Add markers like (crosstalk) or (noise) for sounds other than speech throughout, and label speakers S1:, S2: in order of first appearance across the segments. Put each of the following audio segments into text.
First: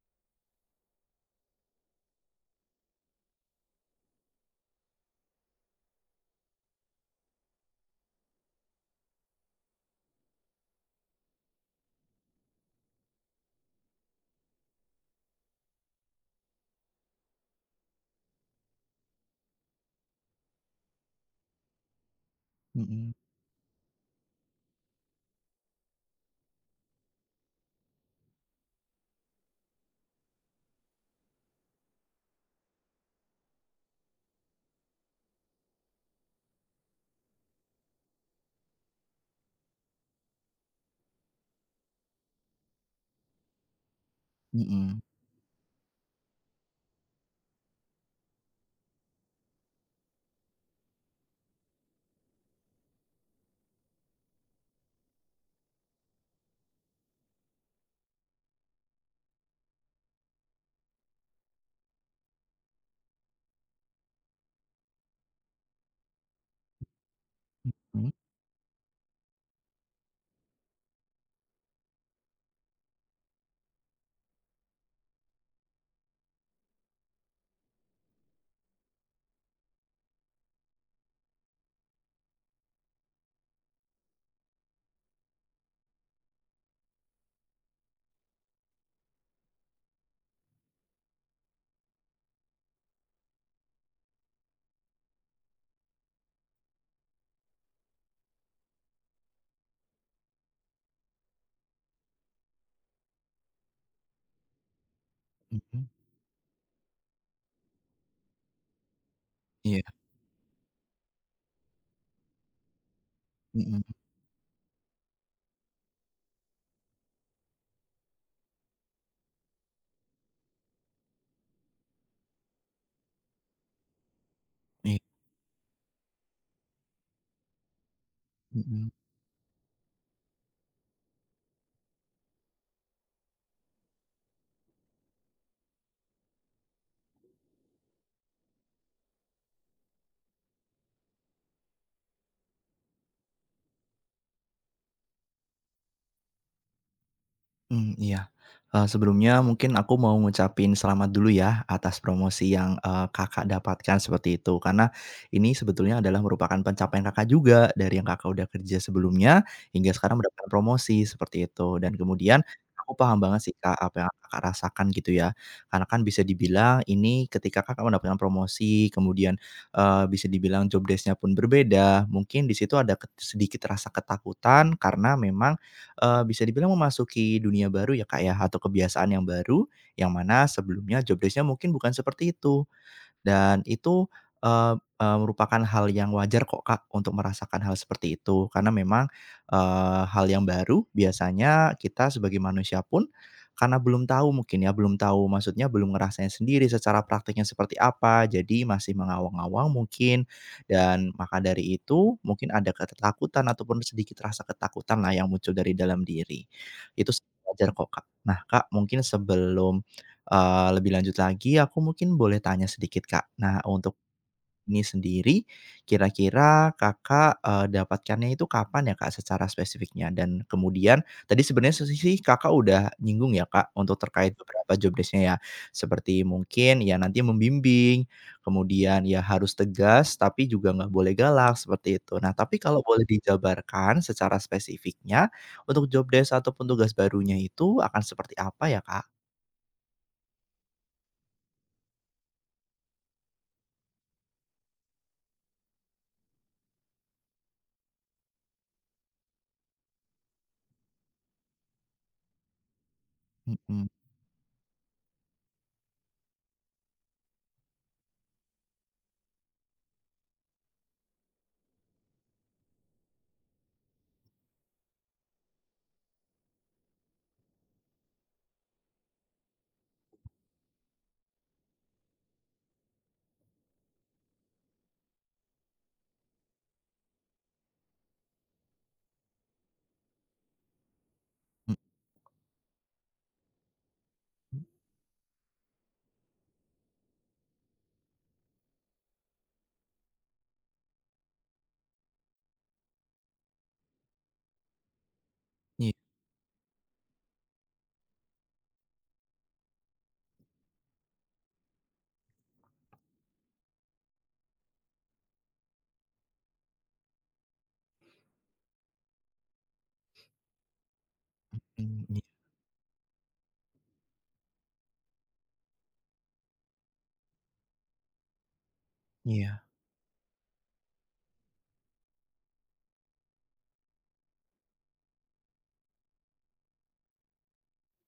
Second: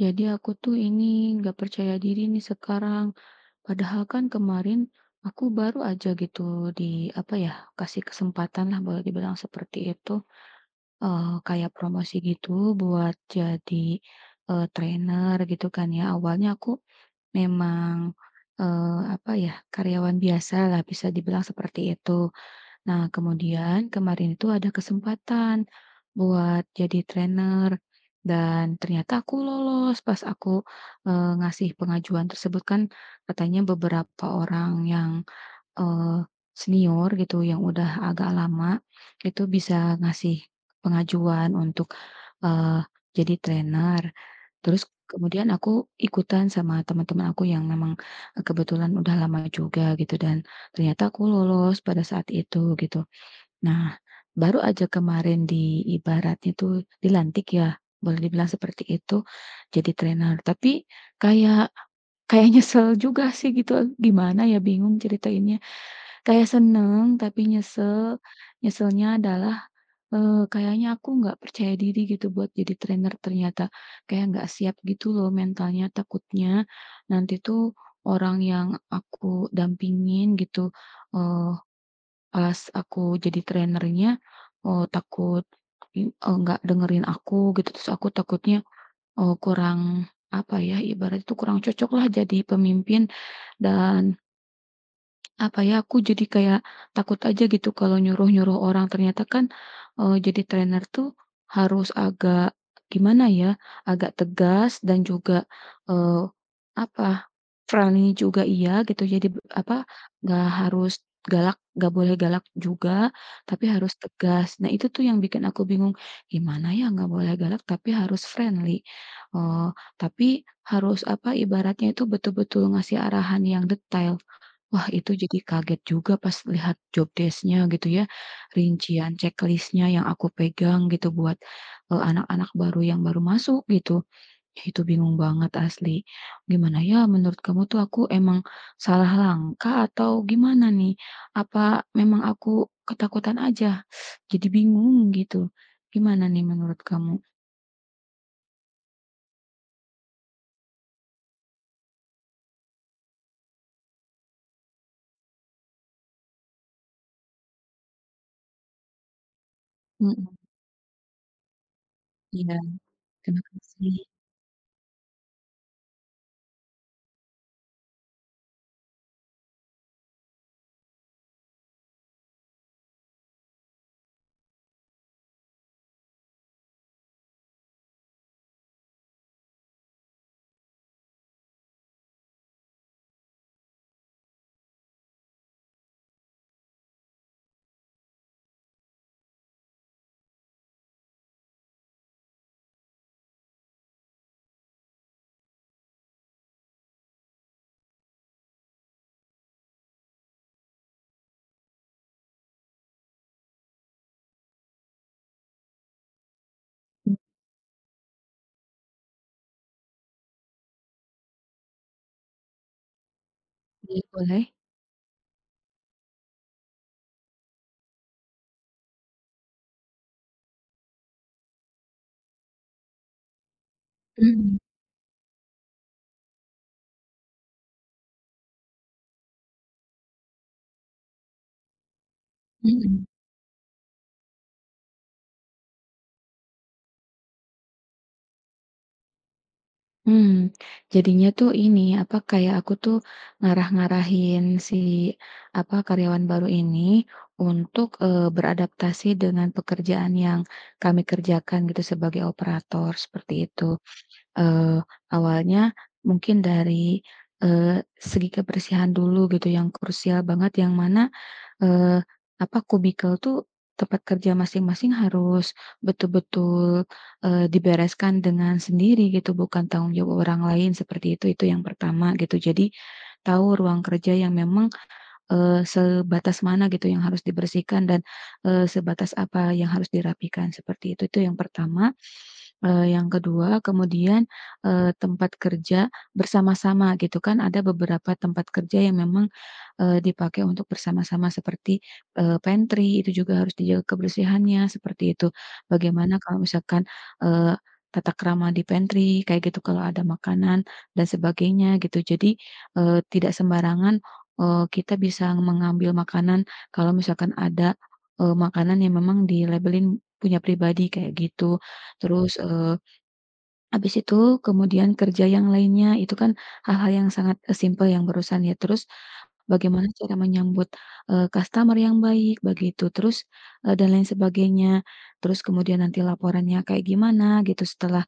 S1: Jadi aku tuh ini gak percaya diri nih sekarang. Padahal kan kemarin aku baru aja gitu di, apa ya, kasih kesempatan lah boleh dibilang seperti itu, eee, kayak promosi gitu buat jadi, eee, trainer gitu kan ya. Awalnya aku memang, eee, apa ya, karyawan biasalah bisa dibilang seperti itu. Nah,
S2: Mhm.
S1: kemudian kemarin itu ada kesempatan buat jadi trainer dan ternyata aku lolos pas aku, eee, ngasih pengajuan tersebut kan katanya beberapa orang yang, eee, senior gitu yang udah agak lama itu bisa ngasih pengajuan untuk, eee, jadi trainer. Terus
S2: Mhm.
S1: kemudian aku ikutan sama teman-teman aku yang memang kebetulan udah lama juga gitu dan ternyata aku lolos pada saat itu, gitu. Nah, baru aja kemarin di ibaratnya tuh dilantik ya, boleh dibilang seperti itu jadi trainer. Tapi kayak kayak nyesel juga sih gitu. Gimana ya bingung ceritainnya. Kayak seneng tapi
S2: Mhm.
S1: nyesel. Nyeselnya adalah, eee, kayaknya aku nggak percaya diri gitu buat jadi trainer ternyata. Kayak nggak siap gitu loh mentalnya. Takutnya nanti tuh orang yang aku dampingin gitu, eee, pas aku jadi trainernya, eee, takut, eee, nggak dengerin aku, gitu. Terus aku takutnya, eee, kurang, apa ya, ibaratnya tuh kurang cocoklah jadi pemimpin dan Apa ya, aku jadi kayak, takut aja gitu kalau nyuruh-nyuruh orang ternyata kan, eee, jadi trainer tuh harus agak gimana ya, agak tegas dan juga,
S2: Mhm.
S1: eee, apa, friendly juga iya gitu. Jadi b apa,
S2: Iya.
S1: enggak harus galak, enggak boleh galak juga, tapi
S2: Mhm.
S1: harus tegas. Nah itu tuh yang bikin aku bingung, gimana ya enggak boleh galak, tapi harus friendly, eee, tapi harus, apa, ibaratnya itu betul-betul ngasih arahan yang detail. Wah,
S2: Baik.
S1: itu jadi kaget juga pas lihat job desc-nya gitu ya.
S2: Mhm.
S1: Rincian ceklisnya yang aku pegang gitu buat, eee, anak-anak baru yang baru masuk gitu. Itu bingung banget asli. Gimana ya menurut kamu tuh? Aku emang salah langkah atau gimana nih? Apa memang aku ketakutan aja? (sucks teeth) Jadi bingung gitu. Gimana nih menurut kamu?
S2: Mmm, iya, eee, sebelumnya mungkin aku mau ngucapin selamat dulu ya atas promosi yang, eee, Kakak dapatkan seperti itu karena, ini sebetulnya adalah merupakan pencapaian Kakak juga. Dari yang Kakak udah kerja sebelumnya hingga sekarang
S1: Mhm.
S2: mendapat promosi seperti itu dan kemudian
S1: Iya.
S2: aku paham banget
S1: Terima
S2: sih, Kak, apa
S1: kasih.
S2: yang Kakak rasakan gitu ya, karena kan bisa dibilang ini ketika Kakak mendapatkan promosi, kemudian, eee, bisa dibilang job desc-nya pun berbeda, mungkin di situ ada ket sedikit rasa ketakutan karena memang, eee, bisa dibilang memasuki dunia baru ya, Kak, ya atau kebiasaan yang baru, yang mana sebelumnya job desc-nya mungkin bukan seperti itu dan itu, eee eee, merupakan hal yang wajar kok, Kak, untuk merasakan hal seperti itu karena memang, eee, hal yang baru biasanya kita sebagai manusia pun, karena belum tahu mungkin ya, belum tahu maksudnya, belum ngerasain sendiri secara praktiknya seperti apa, jadi masih mengawang-awang mungkin dan maka dari itu mungkin ada ketakutan ataupun sedikit rasa ketakutanlah yang muncul dari dalam diri. Itu
S1: Mmm.
S2: sih wajar kok, Kak. Nah Kak mungkin sebelum, eee, lebih lanjut lagi, aku mungkin boleh tanya sedikit, Kak. Nah untuk,
S1: Iya, boleh.
S2: ini sendiri kira-kira Kakak, eee, dapatkannya itu kapan ya, Kak, secara spesifiknya? Dan kemudian tadi, sebenarnya solusi Kakak udah nyinggung ya, Kak, untuk terkait
S1: Mhm.
S2: beberapa job desc-nya ya, seperti mungkin ya nanti membimbing, kemudian iya harus tegas, tapi juga enggak boleh galak seperti itu. Nah, tapi kalau boleh
S1: Mhm.
S2: dijabarkan secara spesifiknya untuk job desc ataupun tugas barunya itu akan seperti apa ya, Kak?
S1: Mmm. Jadinya tuh ini, apa, kayak aku tuh ngarah-ngarahin si, apa, karyawan baru ini, untuk, eee, beradaptasi dengan pekerjaan yang kami kerjakan gitu, sebagai operator, seperti itu.
S2: Mhm.
S1: Eee, awalnya mungkin dari, eee, segi kebersihan dulu gitu, yang krusial banget, yang mana, eee, apa, cubicle tuh, tempat kerja masing-masing harus betul-betul, eee, dibereskan dengan sendiri gitu, bukan tanggung jawab orang lain seperti itu, itu yang pertama, gitu. Jadi, tahu ruang kerja yang memang, eee, sebatas mana gitu, yang harus dibersihkan, dan eee, sebatas, apa yang harus dirapikan, seperti itu, itu yang
S2: Mmm.
S1: pertama. Eee, yang kedua, kemudian, eee, tempat kerja bersama-sama gitu kan, ada beberapa tempat kerja yang memang, eee, dipakai untuk bersama-sama seperti, eee, pantry, itu juga harus dijaga kebersihannya seperti itu,
S2: Iya.
S1: bagaimana kalau misalkan, eee, tata krama di pantry kayak gitu, kalau ada makanan dan sebagainya, gitu. Jadi, eee, tidak sembarangan, eee, kita bisa mengambil makanan kalau misalkan ada, eee, makanan yang memang dilabelin punya pribadi, kayak gitu.
S2: Mhm, iya.
S1: Terus, eee, habis itu kemudian kerja yang lainnya, itu kan hal-hal yang sangat simple, yang barusan ya. Terus,
S2: Iya.
S1: bagaimana cara menyambut, eee, customer yang baik begitu, terus, e dan lain sebagainya. Terus, kemudian nanti laporannya kayak gimana, gitu, setelah,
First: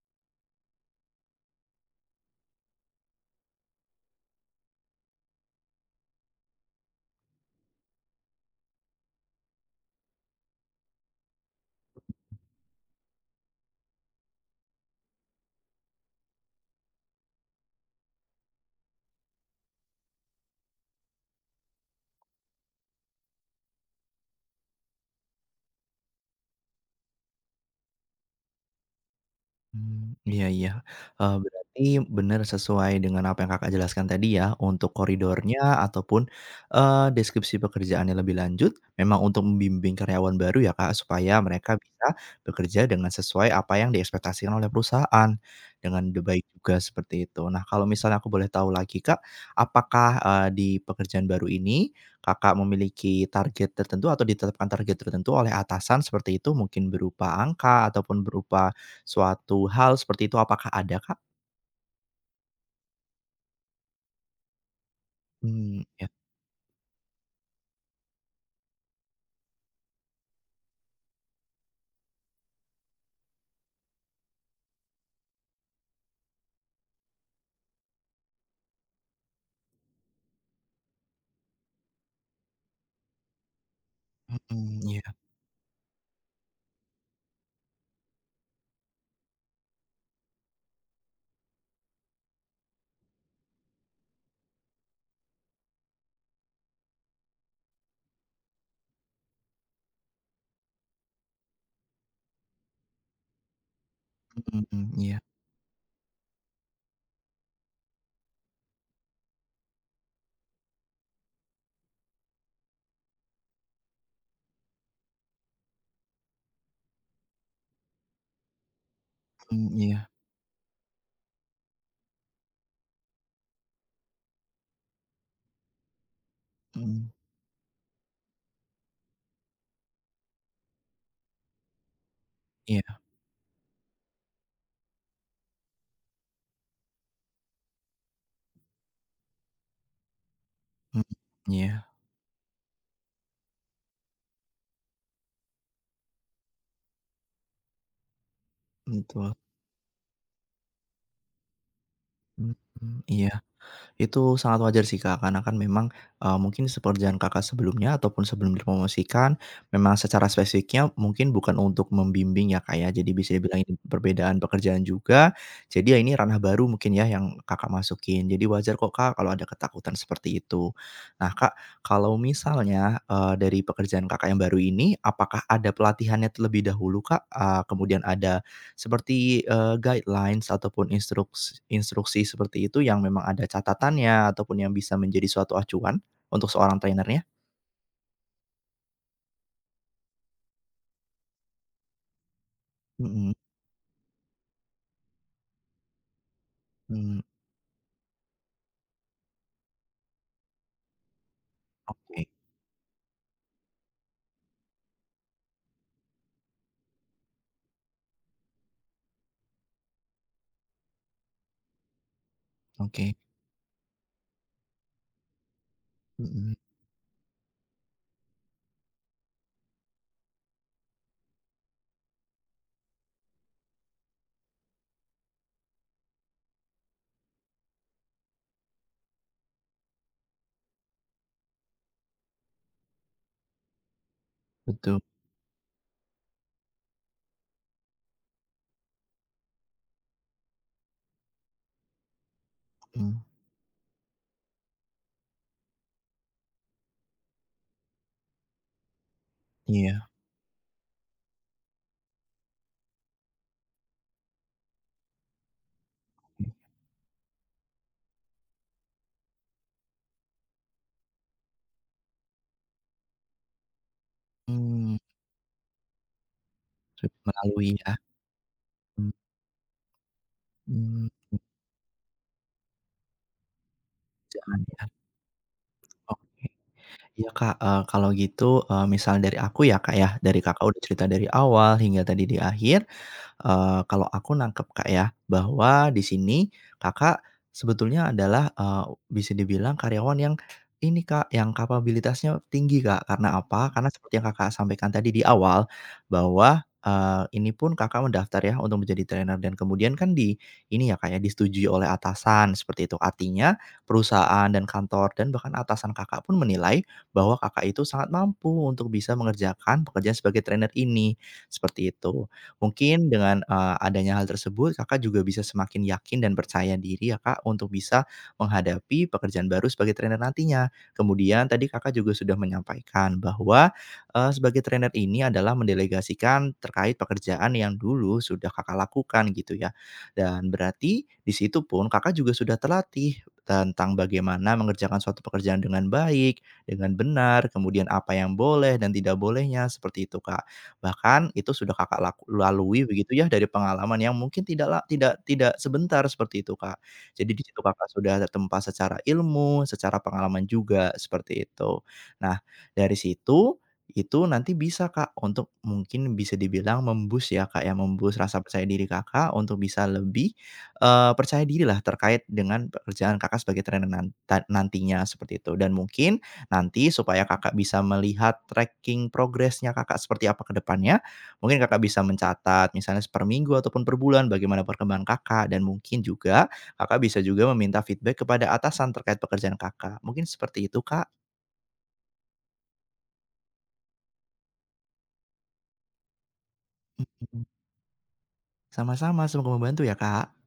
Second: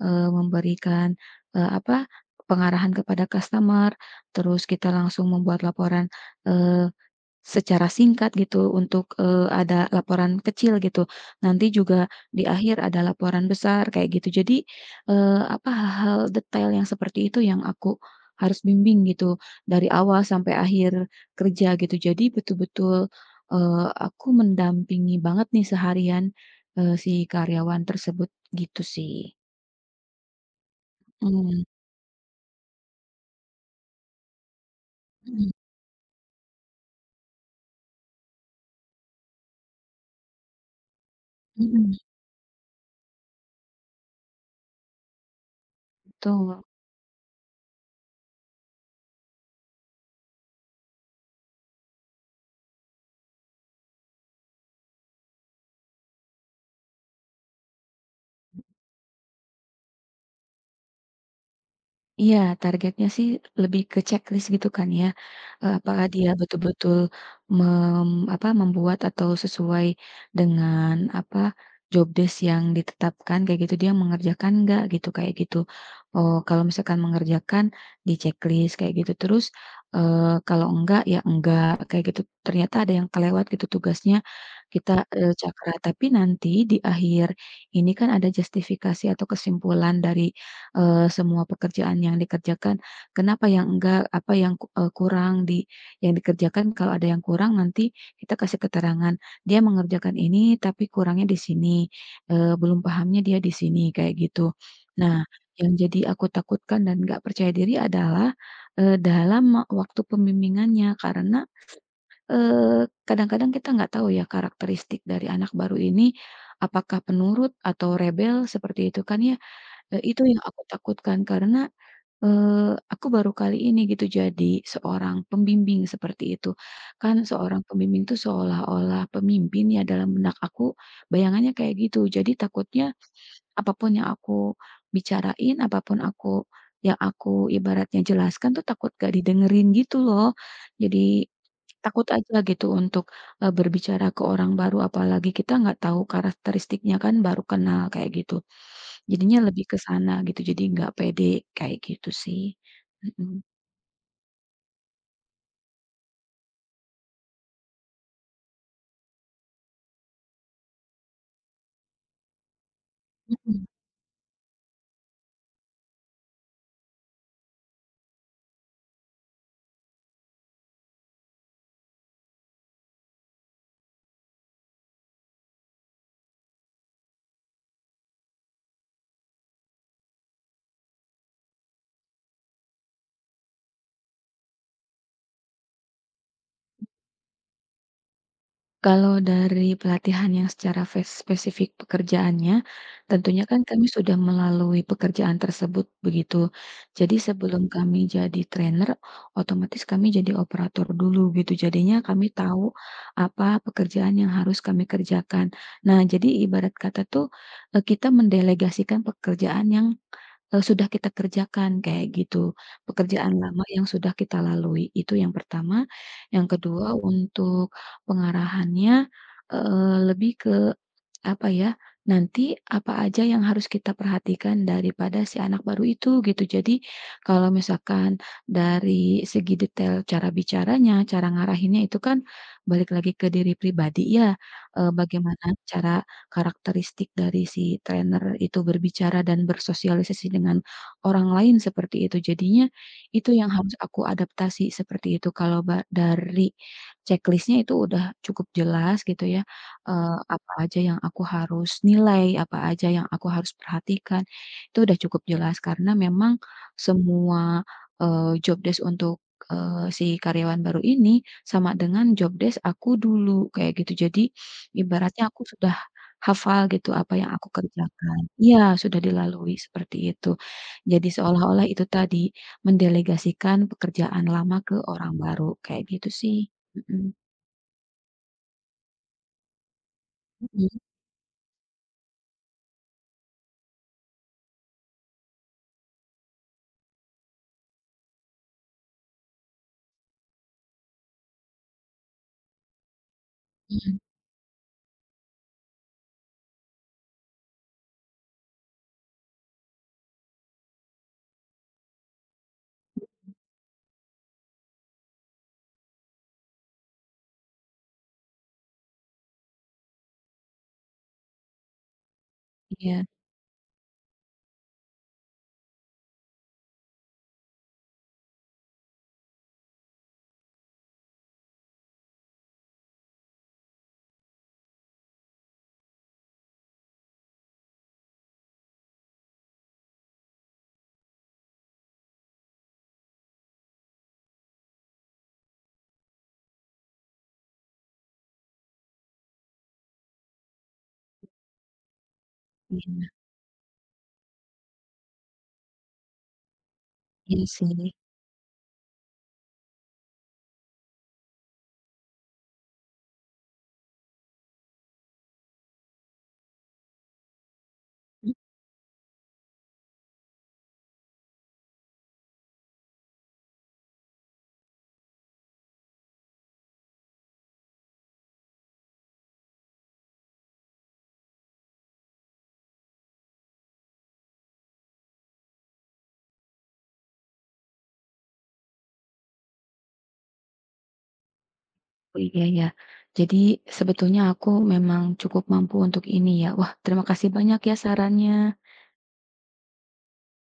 S1: eee, memberikan, e apa, pengarahan kepada customer. Terus, kita langsung membuat laporan, eee, secara singkat gitu, untuk, eee, ada laporan kecil gitu, nanti juga di akhir ada laporan besar, kayak gitu. Jadi, eee, apa, hal-hal detail yang seperti itu yang aku harus bimbing gitu, dari awal sampai akhir kerja, gitu. Jadi, betul-betul, eee, aku mendampingi banget nih seharian, e si karyawan tersebut, gitu sih.
S2: Mmm, iya iya. Eee,
S1: Mmm.
S2: berarti benar sesuai dengan apa yang Kakak jelaskan tadi ya. Untuk
S1: Mhm.
S2: koridornya ataupun, eee, deskripsi pekerjaannya lebih lanjut memang untuk membimbing karyawan baru ya, Kak. Supaya mereka
S1: Mmm.
S2: bisa bekerja dengan sesuai apa yang diekspektasikan oleh perusahaan, dengan d baik
S1: Betul.
S2: juga, seperti itu. Nah, kalau misalnya aku boleh tahu lagi, Kak. Apakah, eee, di pekerjaan baru ini, Kakak memiliki target tertentu atau ditetapkan target tertentu oleh atasan, seperti itu. Mungkin berupa angka ataupun berupa suatu hal, seperti itu. Apakah ada, Kak?
S1: Iya, targetnya sih lebih ke checklist gitu kan ya. Eee,
S2: Mmm,
S1: apakah
S2: ya.
S1: dia betul-betul, mem apa, membuat atau sesuai dengan apa, job desk yang ditetapkan, kayak gitu. Dia mengerjakan nggak, gitu, kayak gitu. Oh, kalau misalkan mengerjakan, di-checklist, kayak gitu. Terus, eee, kalau enggak ya enggak, kayak gitu. Ternyata ada yang kelewat gitu tugasnya,
S2: Mhm,
S1: kita,
S2: iya.
S1: eee, cakra, tapi nanti di akhir ini kan ada justifikasi atau kesimpulan dari, eee, semua pekerjaan yang dikerjakan. Kenapa yang enggak, apa yang kuk e kurang di yang dikerjakan, kalau ada yang kurang nanti kita kasih keterangan. Dia mengerjakan ini tapi kurangnya di sini, eee, belum pahamnya dia di sini, kayak gitu.
S2: Mhm, iya.
S1: Nah, yang jadi aku takutkan dan nggak percaya diri adalah, eee, dalam ek waktu pembimbingannya, karena, eee, kadang-kadang kita nggak tahu ya karakteristik dari anak baru ini, apakah penurut atau rebel, seperti itu kan ya.
S2: Mmm.
S1: Eee,
S2: iya.
S1: itu yang aku takutkan, karena, eee, aku baru kali ini gitu jadi seorang pembimbing, seperti itu.
S2: Mhm.
S1: Kan seorang pembimbing tuh seolah-olah pemimpin ya dalam benak aku, bayangannya kayak gitu. Jadi takutnya,
S2: Iya.
S1: apa pun yang aku bicarain, apa pun aku, yang aku ibaratnya jelaskan tuh takut nggak didengerin gitu loh.
S2: Hmm.
S1: Jadi,
S2: iya.
S1: takut aja gitu untuk, e berbicara ke orang baru, apalagi kita gak tahu karakteristiknya, kan baru kenal, kayak gitu.
S2: Betul.
S1: Jadinya lebih ke sana, gitu. Jadi enggak pede, kayak gitu sih.
S2: Mhm,
S1: Mhm.
S2: iya. Itu sangat wajar sih, Kak. Karena kan memang, eee, mungkin se pekerjaan Kakak sebelumnya ataupun sebelum dipromosikan, memang secara spesifiknya mungkin bukan untuk membimbing ya, Kak, ya. Jadi bisa dibilang
S1: Mhm.
S2: ini perbedaan pekerjaan juga. Jadi ya ini ranah baru mungkin ya, yang Kakak masukin. Jadi wajar kok, Kak, kalau ada ketakutan seperti itu. Nah, Kak, kalau misalnya, eee, dari pekerjaan Kakak yang baru ini, apakah ada pelatihannya terlebih dahulu, Kak? A kemudian ada seperti, eee, guidelines ataupun instruks instruksi seperti itu yang memang ada catatannya ataupun yang bisa menjadi suatu acuan untuk seorang
S1: (unintelligible)
S2: trainer-nya?
S1: Kalau dari pelatihan yang secara fes spesifik pekerjaannya,
S2: Mhm
S1: tentunya kan kami sudah melalui pekerjaan tersebut begitu. Jadi,
S2: Hmm.
S1: sebelum kami jadi trainer otomatis kami jadi operator dulu gitu, jadinya
S2: Oke.
S1: kami tahu apa pekerjaan yang harus kami kerjakan. Nah, jadi ibarat kata tuh e kita mendelegasikan pekerjaan yang e sudah kita kerjakan, kayak gitu.
S2: Oke.
S1: Pekerjaan lama yang sudah kita lalui itu yang pertama, yang
S2: Mhm.
S1: kedua untuk pengarahannya, eee, lebih ke apa ya, nanti apa aja yang harus kita perhatikan daripada si anak baru itu, gitu. Jadi kalau misalkan dari segi detail cara bicaranya, cara ngarahinnya, itu kan balik lagi ke diri pribadi ya, e
S2: Betul.
S1: bagaimana cara karakteristik dari si trainer itu berbicara dan bersosialisasi dengan orang lain seperti itu. Jadinya
S2: Hmm.
S1: itu yang harus aku adaptasi seperti itu. Kalau ba dari checklist-nya itu udah cukup jelas gitu ya,
S2: Iya.
S1: eee, apa aja yang aku harus nilai, apa aja yang aku harus perhatikan, itu udah cukup jelas karena memang
S2: Hmm.
S1: semua, eee, job desc untuk, eee, si karyawan baru ini sama dengan job desc aku dulu kayak gitu. Jadi,
S2: Mmm.
S1: ibaratnya aku sudah hafal gitu
S2: Sudah
S1: apa yang aku
S2: melaluinya.
S1: kerjakan iya, sudah
S2: Hmm.
S1: dilalui seperti itu.
S2: Mmm.
S1: Jadi seolah-olah itu tadi mendelegasikan pekerjaan lama
S2: Jangan
S1: ke
S2: ya.
S1: orang baru kayak gitu sih.
S2: Oke.
S1: Mhm.
S2: Iya Kak, e kalau gitu e misal dari aku ya Kak ya, dari Kakak
S1: Mhm.
S2: udah cerita dari awal hingga tadi di akhir, eee, kalau aku nangkep Kak ya bahwa di sini Kakak sebetulnya adalah e bisa dibilang karyawan yang ini Kak, yang kapabilitasnya tinggi Kak. Karena apa? Karena
S1: Mhm.
S2: seperti yang Kakak sampaikan tadi di awal, bahwa, eee, ini pun Kakak mendaftar ya untuk menjadi trainer dan kemudian kan di ini ya Kak ya, disetujui oleh atasan seperti itu.
S1: Mhm.
S2: Artinya, perusahaan dan kantor dan bahkan atasan Kakak pun menilai bahwa Kakak itu sangat mampu untuk bisa mengerjakan pekerjaan sebagai trainer ini, seperti itu.
S1: Iya.
S2: Mungkin dengan, eee, adanya hal tersebut Kakak juga bisa semakin yakin dan percaya diri ya Kak, untuk bisa menghadapi pekerjaan baru sebagai trainer nantinya. Kemudian tadi Kakak juga sudah menyampaikan bahwa, eee, sebagai trainer ini adalah mendelegasikan terkait pekerjaan yang dulu sudah Kakak lakukan gitu ya. Dan berarti di situ pun Kakak juga sudah terlatih tentang bagaimana mengerjakan suatu pekerjaan dengan baik, dengan benar, kemudian apa yang boleh dan tidak bolehnya seperti itu Kak. Bahkan itu sudah Kakak lak lalui
S1: Iya.
S2: begitu ya dari pengalaman yang mungkin tidak la tidak tidak sebentar seperti itu Kak. Jadi di
S1: Iya
S2: situ Kakak
S1: sih.
S2: sudah tertempa secara ilmu, secara pengalaman juga seperti itu. Nah, dari situ itu nanti bisa Kak untuk mungkin bisa dibilang mem-boost ya Kak ya, mem-boost
S1: Mmm.
S2: rasa percaya diri Kakak untuk bisa lebih, eee, percaya diri lah terkait dengan pekerjaan Kakak sebagai trainer nan ta nantinya seperti itu. Dan mungkin nanti supaya Kakak bisa melihat tracking progresnya Kakak seperti apa ke depannya, mungkin Kakak bisa mencatat misalnya se perminggu ataupun perbulan bagaimana perkembangan Kakak dan mungkin juga Kakak bisa juga meminta feedback kepada atasan terkait pekerjaan Kakak. Mungkin seperti itu Kak.
S1: Oh iya, ya. Jadi sebetulnya aku memang cukup mampu untuk ini ya. Wah terima kasih
S2: Mhm.
S1: banyak ya sarannya.
S2: Sama-sama, semoga membantu ya Kak.